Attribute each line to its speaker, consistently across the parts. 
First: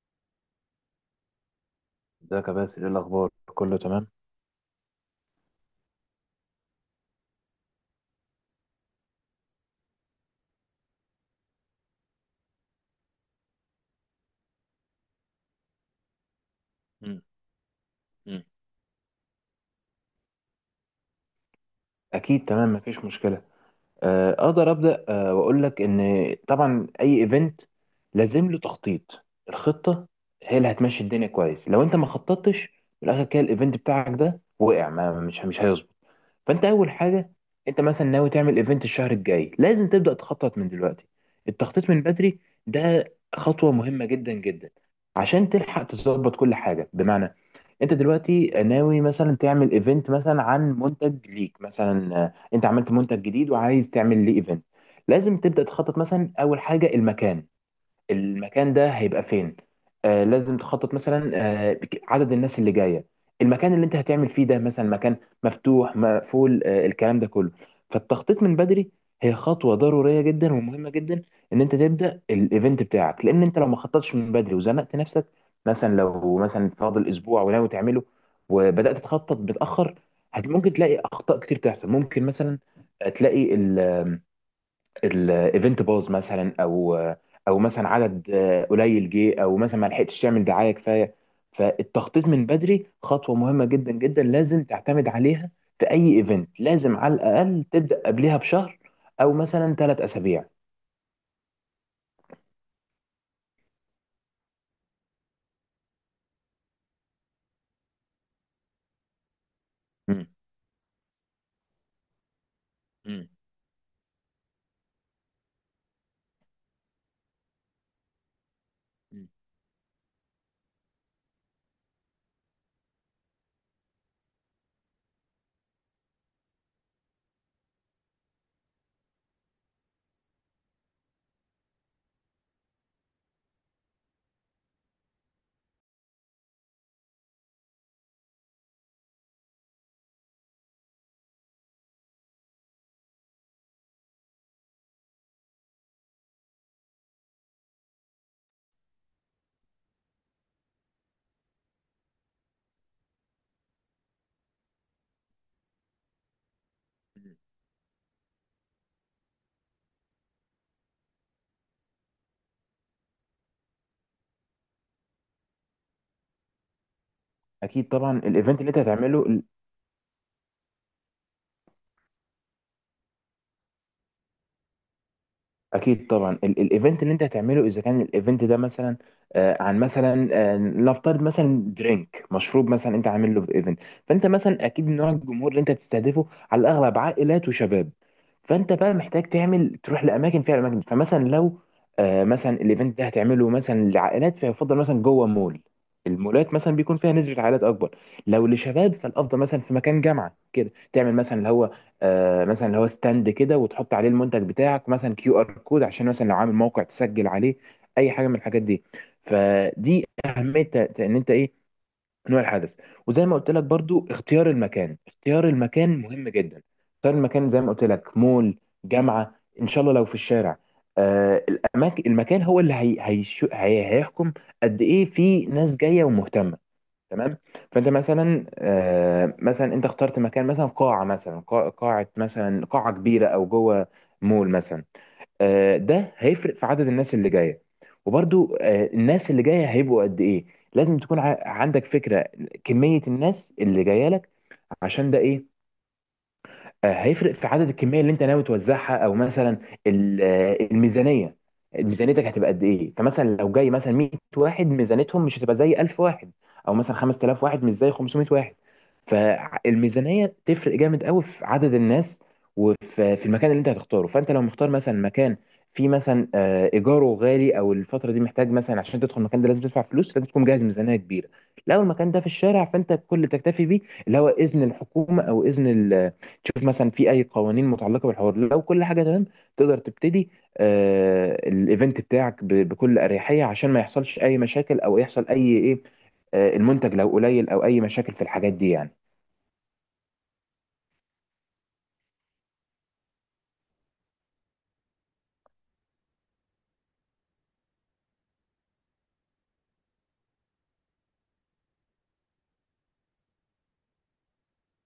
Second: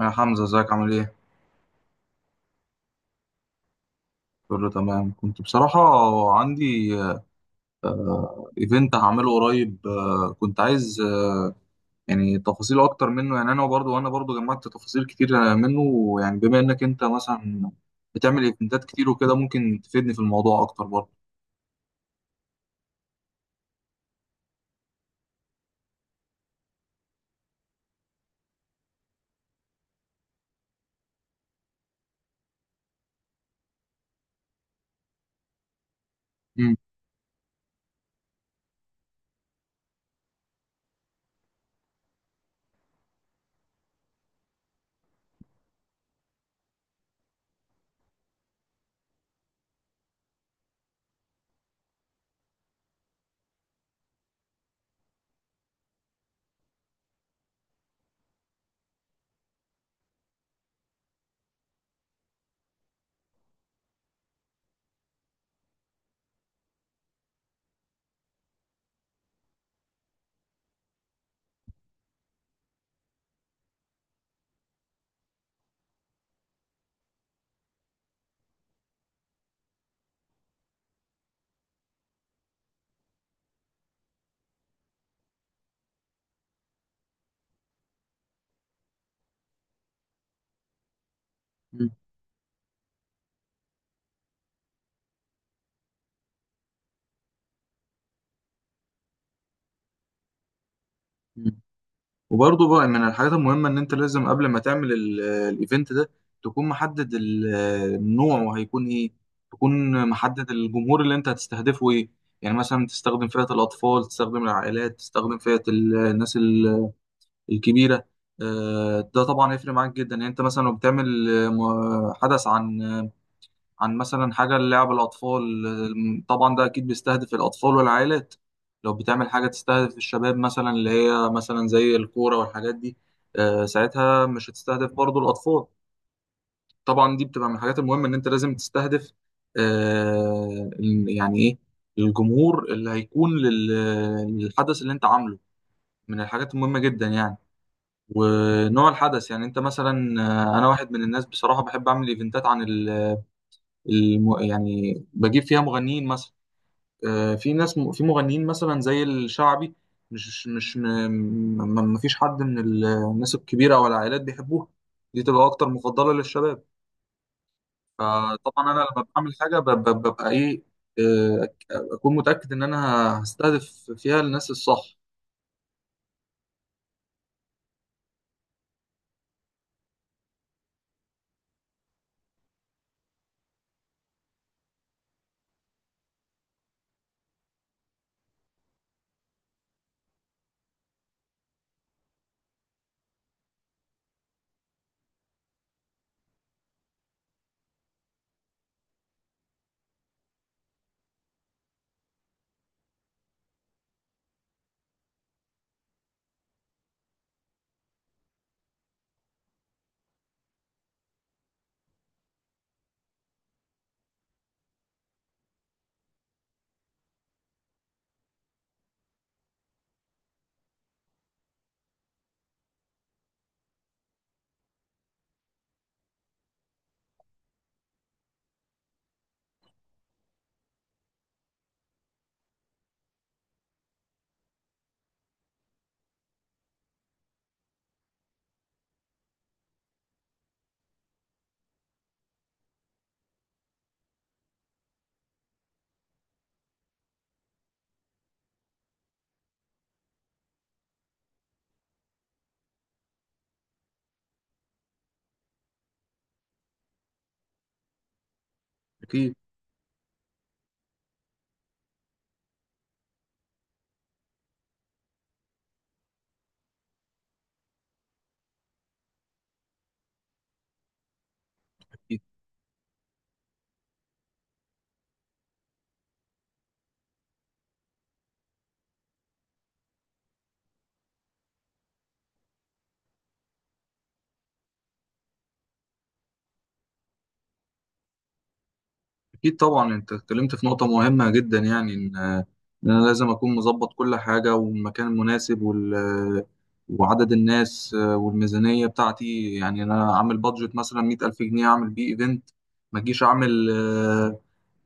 Speaker 1: يا حمزة، ازيك عامل ايه؟
Speaker 2: ازيك يا باسل، ايه الاخبار؟ كله تمام.
Speaker 1: كله تمام. كنت بصراحة عندي ايفنت هعمله قريب. كنت عايز يعني تفاصيل اكتر منه. يعني انا برضو وانا برضو جمعت تفاصيل كتير منه، يعني بما انك انت
Speaker 2: مم.
Speaker 1: مثلا
Speaker 2: مم.
Speaker 1: بتعمل ايفنتات كتير وكده، ممكن تفيدني في الموضوع اكتر برضو.
Speaker 2: اكيد تمام، مفيش مشكله. اقدر ابدا واقول لك ان طبعا اي ايفنت لازم له تخطيط. الخطه هي اللي هتمشي الدنيا كويس، لو انت ما خططتش في الاخر كده الايفنت بتاعك ده وقع ما مش هيظبط. فانت
Speaker 1: مم.
Speaker 2: اول حاجه، انت مثلا ناوي تعمل ايفنت الشهر الجاي لازم تبدا تخطط من دلوقتي. التخطيط من بدري ده خطوه مهمه جدا جدا، عشان تلحق تظبط كل حاجه. بمعنى، انت دلوقتي ناوي مثلا تعمل ايفنت مثلا عن منتج ليك، مثلا انت عملت منتج جديد وعايز تعمل ليه ايفنت. لازم تبدا تخطط مثلا، اول حاجه المكان. المكان ده هيبقى فين؟ آه لازم تخطط مثلا، عدد الناس اللي جايه، المكان اللي انت هتعمل فيه ده مثلا مكان مفتوح، مقفول، آه الكلام ده كله. فالتخطيط من بدري هي خطوه ضروريه جدا ومهمه جدا ان انت تبدا الايفنت بتاعك، لان انت لو ما خططتش من بدري وزنقت نفسك، مثلا لو مثلا فاضل اسبوع وناوي تعمله وبدات تخطط متاخر، ممكن تلاقي اخطاء كتير تحصل. ممكن مثلا تلاقي الايفنت باظ مثلا، او مثلا عدد قليل جه، او مثلا ما لحقتش تعمل دعايه كفايه. فالتخطيط من بدري خطوه مهمه جدا جدا، لازم تعتمد عليها في اي ايفنت. لازم على الاقل تبدا قبلها بشهر، او مثلا ثلاث اسابيع.
Speaker 1: مم. وبرضه بقى من الحاجات المهمة إن أنت لازم قبل ما تعمل الإيفنت ده، تكون محدد النوع وهيكون إيه، تكون
Speaker 2: مم.
Speaker 1: محدد الجمهور اللي أنت هتستهدفه إيه. يعني مثلا تستخدم
Speaker 2: مم.
Speaker 1: فئة الأطفال، تستخدم العائلات، تستخدم فئة الناس الكبيرة. ده طبعا هيفرق معاك جدا. يعني أنت مثلا لو بتعمل حدث عن مثلا حاجة للعب الأطفال، طبعا ده أكيد بيستهدف الأطفال والعائلات. لو بتعمل حاجة تستهدف الشباب مثلا اللي هي مثلا زي الكورة والحاجات دي، ساعتها مش هتستهدف برضو الأطفال. طبعا دي بتبقى من الحاجات المهمة إن أنت لازم تستهدف يعني إيه الجمهور اللي هيكون للحدث اللي أنت عامله. من الحاجات المهمة جدا يعني، ونوع الحدث يعني. أنت مثلا أنا واحد من الناس بصراحة بحب أعمل إيفنتات عن يعني بجيب فيها مغنيين مثلا.
Speaker 2: مم.
Speaker 1: في ناس في مغنيين مثلا زي الشعبي. مش مش م... ما ما فيش حد من الناس الكبيرة أو العائلات بيحبوها. دي تبقى أكتر مفضلة للشباب.
Speaker 2: اكيد طبعا الايفنت اللي
Speaker 1: فطبعا
Speaker 2: انت
Speaker 1: أنا لما بعمل
Speaker 2: هتعمله.
Speaker 1: حاجة ببقى إيه. آه، أكون متأكد إن أنا هستهدف فيها الناس الصح.
Speaker 2: اكيد طبعا الايفنت اللي انت هتعمله، اذا كان الايفنت ده مثلا عن مثلا، نفترض مثلا درينك، مشروب مثلا انت عامل له في ايفنت. فانت مثلا اكيد نوع الجمهور اللي انت تستهدفه على الاغلب عائلات وشباب. فانت بقى محتاج تعمل تروح لاماكن فيها اماكن. فمثلا لو مثلا الايفنت ده هتعمله مثلا لعائلات، فيفضل مثلا جوه مول. المولات مثلا بيكون فيها نسبة عائلات اكبر. لو لشباب فالافضل مثلا في مكان جامعة كده، تعمل مثلا اللي هو مثلا اللي هو ستاند كده وتحط عليه المنتج بتاعك، مثلا كيو ار كود عشان مثلا لو عامل موقع تسجل عليه اي حاجه من الحاجات دي. فدي اهميه ان انت ايه نوع الحدث. وزي ما قلت لك برضو اختيار المكان، اختيار المكان مهم جدا. اختيار المكان زي ما قلت لك، مول، جامعه، ان شاء الله لو في الشارع، آه المكان هو اللي هي هيحكم قد ايه في ناس جايه ومهتمه. تمام. فانت مثلا مثلا انت اخترت مكان، مثلا قاعه، مثلا قاعه، مثلا قاعه كبيره او جوه مول مثلا. ده هيفرق في عدد الناس اللي جايه، وبرضو الناس اللي جايه هيبقوا قد ايه. لازم تكون عندك فكره كميه الناس اللي جايه لك، عشان ده ايه، هيفرق في عدد الكميه اللي انت ناوي توزعها، او مثلا الميزانيه. ميزانيتك هتبقى قد ايه؟ فمثلا لو جاي مثلا 100 واحد، ميزانيتهم مش هتبقى زي 1000 واحد، او مثلا 5000 واحد مش زي 500 واحد.
Speaker 1: أكيد.
Speaker 2: فالميزانيه تفرق جامد قوي في عدد الناس، وفي المكان اللي انت هتختاره. فانت لو مختار مثلا مكان فيه مثلا ايجاره غالي، او الفتره دي محتاج مثلا عشان تدخل المكان ده لازم تدفع فلوس، لازم تكون جاهز ميزانيه كبيره. لو المكان ده في الشارع، فانت كل اللي تكتفي بيه اللي هو اذن الحكومه، او اذن تشوف مثلا في اي قوانين متعلقه بالحوار. لو كل حاجه تمام تقدر تبتدي آه الايفنت بتاعك بكل اريحيه، عشان ما يحصلش اي مشاكل او يحصل اي ايه، آه المنتج لو قليل او اي مشاكل في الحاجات دي يعني.
Speaker 1: أكيد طبعا. أنت اتكلمت في نقطة مهمة جدا، يعني إن أنا لازم أكون مظبط كل حاجة، والمكان المناسب، وعدد الناس والميزانية بتاعتي. يعني أنا أعمل بادجت مثلا 100,000 جنيه أعمل بيه إيفنت، ما أجيش أعمل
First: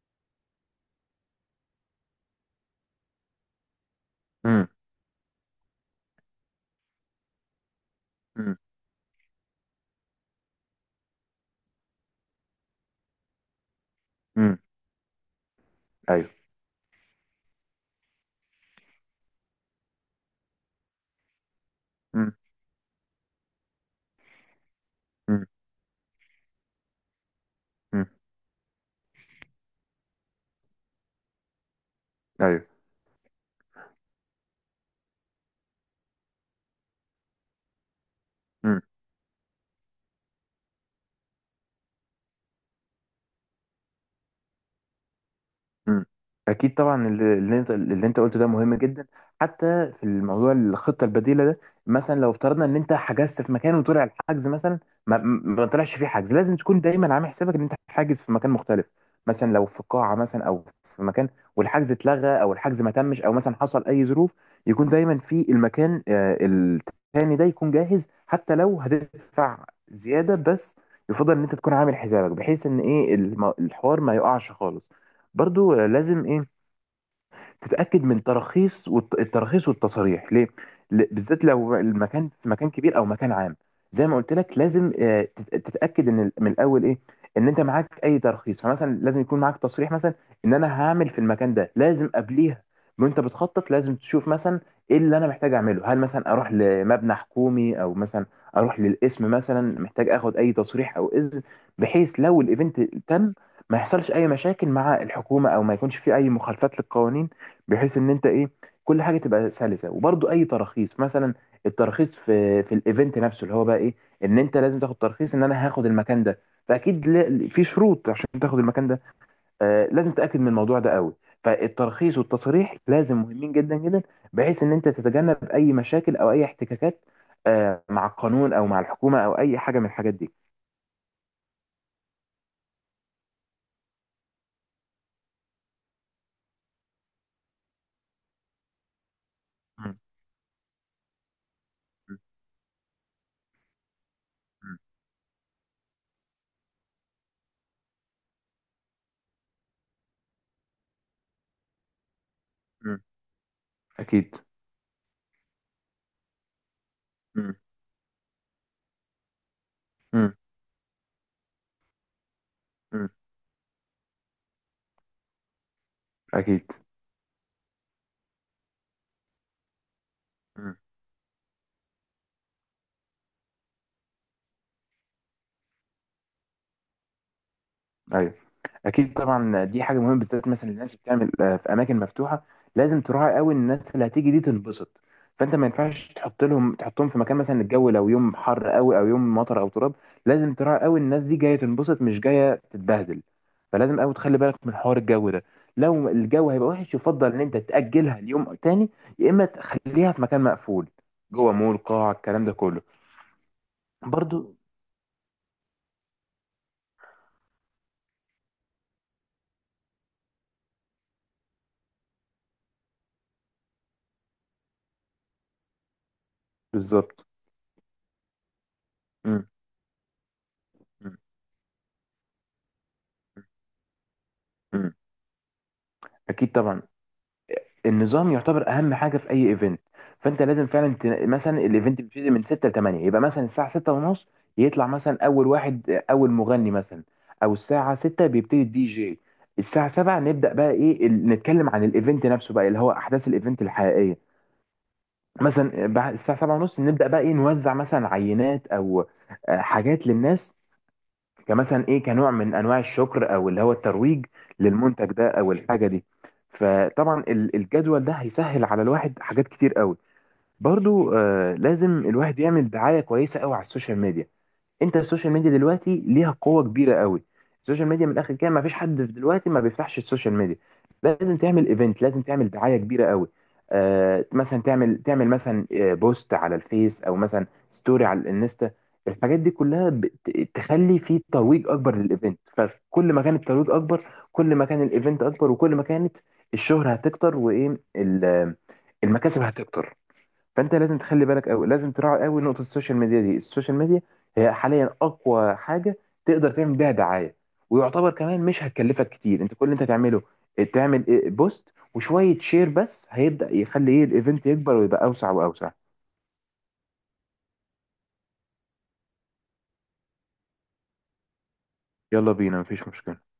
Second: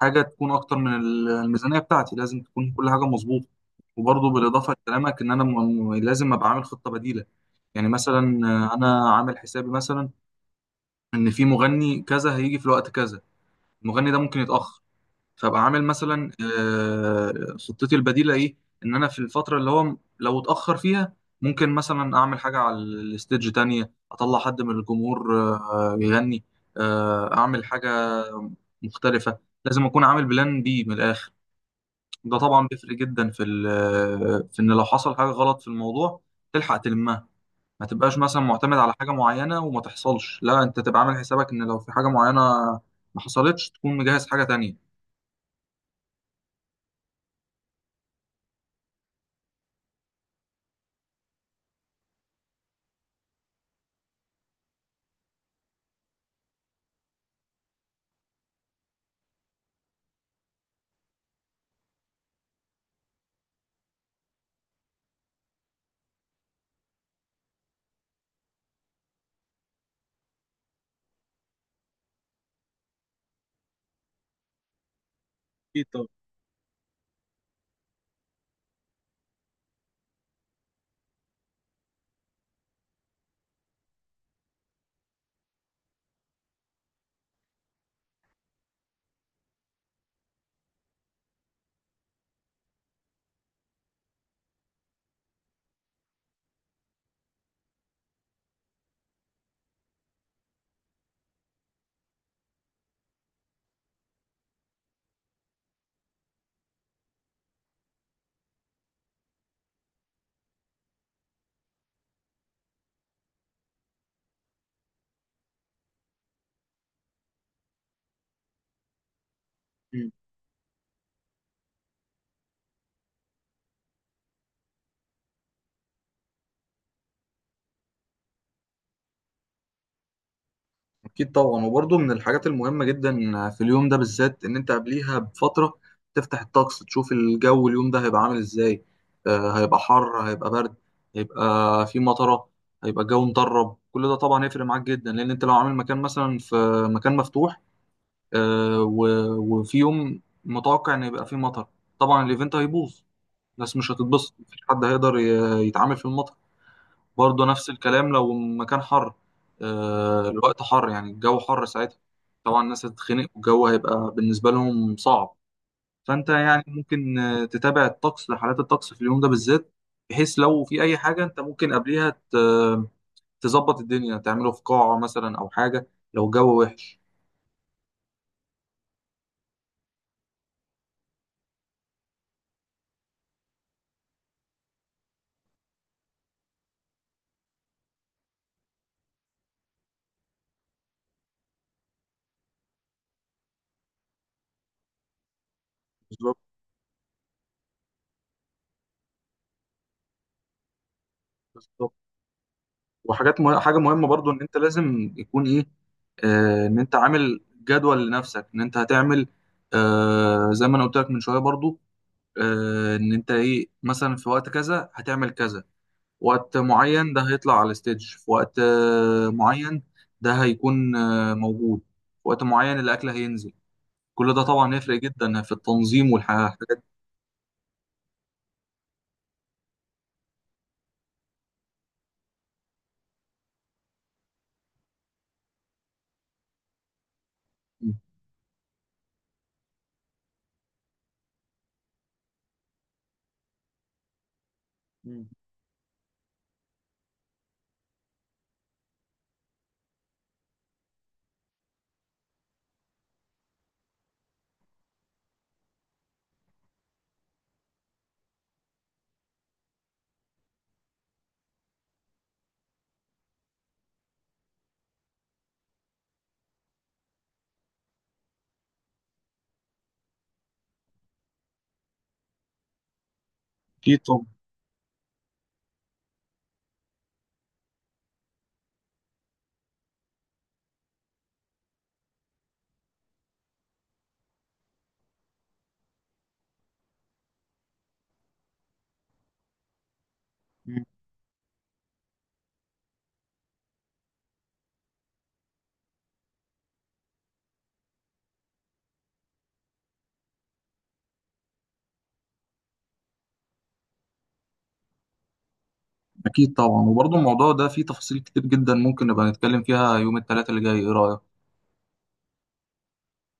Speaker 1: حاجة تكون أكتر من الميزانية بتاعتي. لازم تكون كل حاجة مظبوطة. وبرضه
Speaker 2: امم.
Speaker 1: بالإضافة لكلامك، إن أنا لازم أبقى عامل خطة بديلة. يعني مثلا
Speaker 2: امم.
Speaker 1: أنا عامل حسابي مثلا إن في مغني كذا هيجي في الوقت كذا. المغني ده ممكن
Speaker 2: امم.
Speaker 1: يتأخر، فابقى عامل مثلا
Speaker 2: ايوه.
Speaker 1: خطتي البديله ايه. ان انا في الفتره اللي هو لو اتاخر فيها، ممكن مثلا
Speaker 2: امم.
Speaker 1: اعمل حاجه على الستيج تانية، اطلع حد من الجمهور يغني، اعمل
Speaker 2: امم.
Speaker 1: حاجه مختلفه. لازم اكون عامل بلان بي من الاخر. ده
Speaker 2: ايوه.
Speaker 1: طبعا بيفرق جدا في ان لو حصل حاجه غلط في الموضوع تلحق تلمها. ما تبقاش مثلا معتمد على حاجه معينه وما تحصلش، لا انت تبقى عامل حسابك ان لو في حاجه معينه ما حصلتش تكون مجهز حاجه تانية.
Speaker 2: مم. اكيد طبعا اللي انت قلته ده مهم جدا، حتى في الموضوع الخطه البديله ده. مثلا لو افترضنا ان انت حجزت في مكان وطلع الحجز مثلا ما طلعش فيه حجز، لازم تكون دايما عامل حسابك ان انت حاجز في مكان مختلف. مثلا لو في قاعه مثلا او في مكان، والحجز اتلغى او الحجز ما تمش او مثلا حصل اي ظروف، يكون دايما في المكان التاني ده يكون جاهز، حتى لو هتدفع زياده بس يفضل ان انت تكون عامل حسابك بحيث ان ايه الحوار ما يقعش خالص. برضو
Speaker 1: اكيد طبعا.
Speaker 2: لازم ايه، تتاكد من تراخيص التراخيص والتصاريح ليه، بالذات لو المكان في مكان كبير او مكان عام. زي ما قلت لك لازم تتاكد ان من الاول ايه ان انت معاك اي ترخيص. فمثلا لازم يكون معاك تصريح مثلا ان انا هعمل في المكان ده، لازم قبليها وانت بتخطط لازم تشوف مثلا ايه اللي انا محتاج اعمله. هل مثلا اروح لمبنى حكومي، او مثلا اروح للقسم، مثلا محتاج اخد اي تصريح او اذن، بحيث لو الايفنت تم ما يحصلش اي مشاكل مع الحكومه، او ما يكونش في اي مخالفات للقوانين، بحيث ان انت ايه كل حاجه تبقى سلسه. وبرضو اي تراخيص، مثلا التراخيص في الايفنت نفسه، اللي هو بقى ايه ان انت لازم تاخد ترخيص ان انا هاخد المكان ده. فاكيد في شروط عشان تاخد المكان ده، آه لازم تاكد من الموضوع ده قوي. فالترخيص والتصريح لازم، مهمين جدا جدا، بحيث ان انت تتجنب اي مشاكل او اي احتكاكات آه مع القانون او مع الحكومه، او اي حاجه من الحاجات دي.
Speaker 1: أكيد طبعا. وبرضه من الحاجات المهمة جدا في اليوم ده بالذات، إن أنت قبليها بفترة تفتح الطقس تشوف الجو اليوم ده هيبقى عامل إزاي. هيبقى
Speaker 2: مم.
Speaker 1: حر، هيبقى برد، هيبقى في
Speaker 2: مم.
Speaker 1: مطرة، هيبقى الجو مطرب. كل ده طبعا هيفرق معاك جدا، لأن أنت لو عامل مكان مثلا في مكان مفتوح، وفي يوم متوقع إن يبقى فيه مطر، طبعا الإيفنت هيبوظ.
Speaker 2: مم.
Speaker 1: الناس مش هتتبسط،
Speaker 2: اكيد.
Speaker 1: مفيش حد هيقدر يتعامل في المطر. برضه
Speaker 2: مم.
Speaker 1: نفس الكلام لو مكان حر،
Speaker 2: مم.
Speaker 1: الوقت حر يعني الجو حر. ساعتها طبعا الناس
Speaker 2: مم.
Speaker 1: هتتخنق والجو هيبقى بالنسبة لهم صعب. فأنت
Speaker 2: اكيد.
Speaker 1: يعني ممكن تتابع الطقس، حالات الطقس في اليوم ده بالذات، بحيث لو في أي حاجة أنت ممكن قبليها تظبط الدنيا، تعمله في قاعة مثلا أو حاجة لو الجو وحش.
Speaker 2: ايوه. اكيد طبعا دي حاجه مهمه، بالذات مثلا الناس اللي بتعمل في اماكن مفتوحه، لازم تراعي قوي إن الناس اللي هتيجي دي تنبسط. فانت ما ينفعش تحطهم في مكان مثلا الجو لو يوم حر قوي، او يوم مطر، او تراب. لازم تراعي قوي إن الناس دي جايه تنبسط، مش جايه تتبهدل. فلازم قوي تخلي بالك من حوار الجو ده. لو
Speaker 1: بالظبط.
Speaker 2: الجو هيبقى وحش يفضل ان انت تاجلها ليوم تاني، يا اما تخليها في مكان مقفول، جوه مول،
Speaker 1: بالظبط.
Speaker 2: قاعه، الكلام ده كله.
Speaker 1: وحاجات مه... حاجة مهمة برضو، إن أنت
Speaker 2: برضو.
Speaker 1: لازم يكون إيه. إن أنت عامل جدول لنفسك إن أنت هتعمل. زي ما أنا قلت لك من شوية برضو. ان انت ايه مثلا في وقت كذا هتعمل كذا. وقت معين ده
Speaker 2: بالظبط.
Speaker 1: هيطلع على الستيج في وقت
Speaker 2: مم.
Speaker 1: معين. ده هيكون
Speaker 2: مم.
Speaker 1: موجود في وقت معين. الاكل هينزل. كل ده طبعا
Speaker 2: مم.
Speaker 1: يفرق جدا في التنظيم
Speaker 2: اكيد طبعا،
Speaker 1: والحاجات
Speaker 2: النظام يعتبر اهم حاجه في اي ايفنت. فانت لازم فعلا مثلا الايفنت بيبتدي من 6 ل 8، يبقى مثلا الساعه 6 ونص يطلع مثلا اول مغني مثلا، او
Speaker 1: دي.
Speaker 2: الساعه 6 بيبتدي الدي جي. الساعه 7 نبدا بقى ايه نتكلم عن الايفنت نفسه، بقى اللي هو احداث الايفنت الحقيقيه.
Speaker 1: مم.
Speaker 2: مثلا بعد الساعه 7 ونص نبدا بقى ايه، نوزع مثلا عينات او حاجات للناس، كمثلا ايه، كنوع من انواع الشكر، او اللي هو الترويج للمنتج ده او الحاجه دي. فطبعا الجدول ده هيسهل على الواحد حاجات كتير قوي. برضو آه لازم الواحد يعمل دعايه كويسه قوي على السوشيال ميديا. انت السوشيال ميديا دلوقتي ليها قوه كبيره قوي. السوشيال ميديا من الاخر كده ما فيش حد في دلوقتي ما بيفتحش السوشيال ميديا. لازم تعمل ايفنت، لازم تعمل دعايه كبيره قوي،
Speaker 1: اكيد
Speaker 2: آه
Speaker 1: طبعا.
Speaker 2: مثلا تعمل تعمل مثلا بوست على الفيس، او مثلا ستوري على الانستا. الحاجات دي كلها تخلي في ترويج اكبر للايفنت. فكل ما كان الترويج اكبر، كل ما كان الايفنت اكبر، وكل ما كانت الشهرة هتكتر، وايه المكاسب هتكتر. فانت
Speaker 1: مم.
Speaker 2: لازم تخلي بالك قوي، لازم تراعي قوي نقطه السوشيال ميديا دي. السوشيال ميديا هي حاليا اقوى حاجه تقدر تعمل بيها دعايه، ويعتبر كمان مش هتكلفك كتير. انت كل اللي انت تعمله، تعمل إيه؟ بوست وشويه شير بس، هيبدا يخلي ايه الايفنت يكبر، ويبقى اوسع واوسع.
Speaker 1: اكيد طبعا. وبرضه الموضوع ده فيه تفاصيل كتير جدا. ممكن نبقى نتكلم فيها يوم الثلاثاء اللي جاي، ايه رايك؟
Speaker 2: يلا بينا، مفيش مشكله.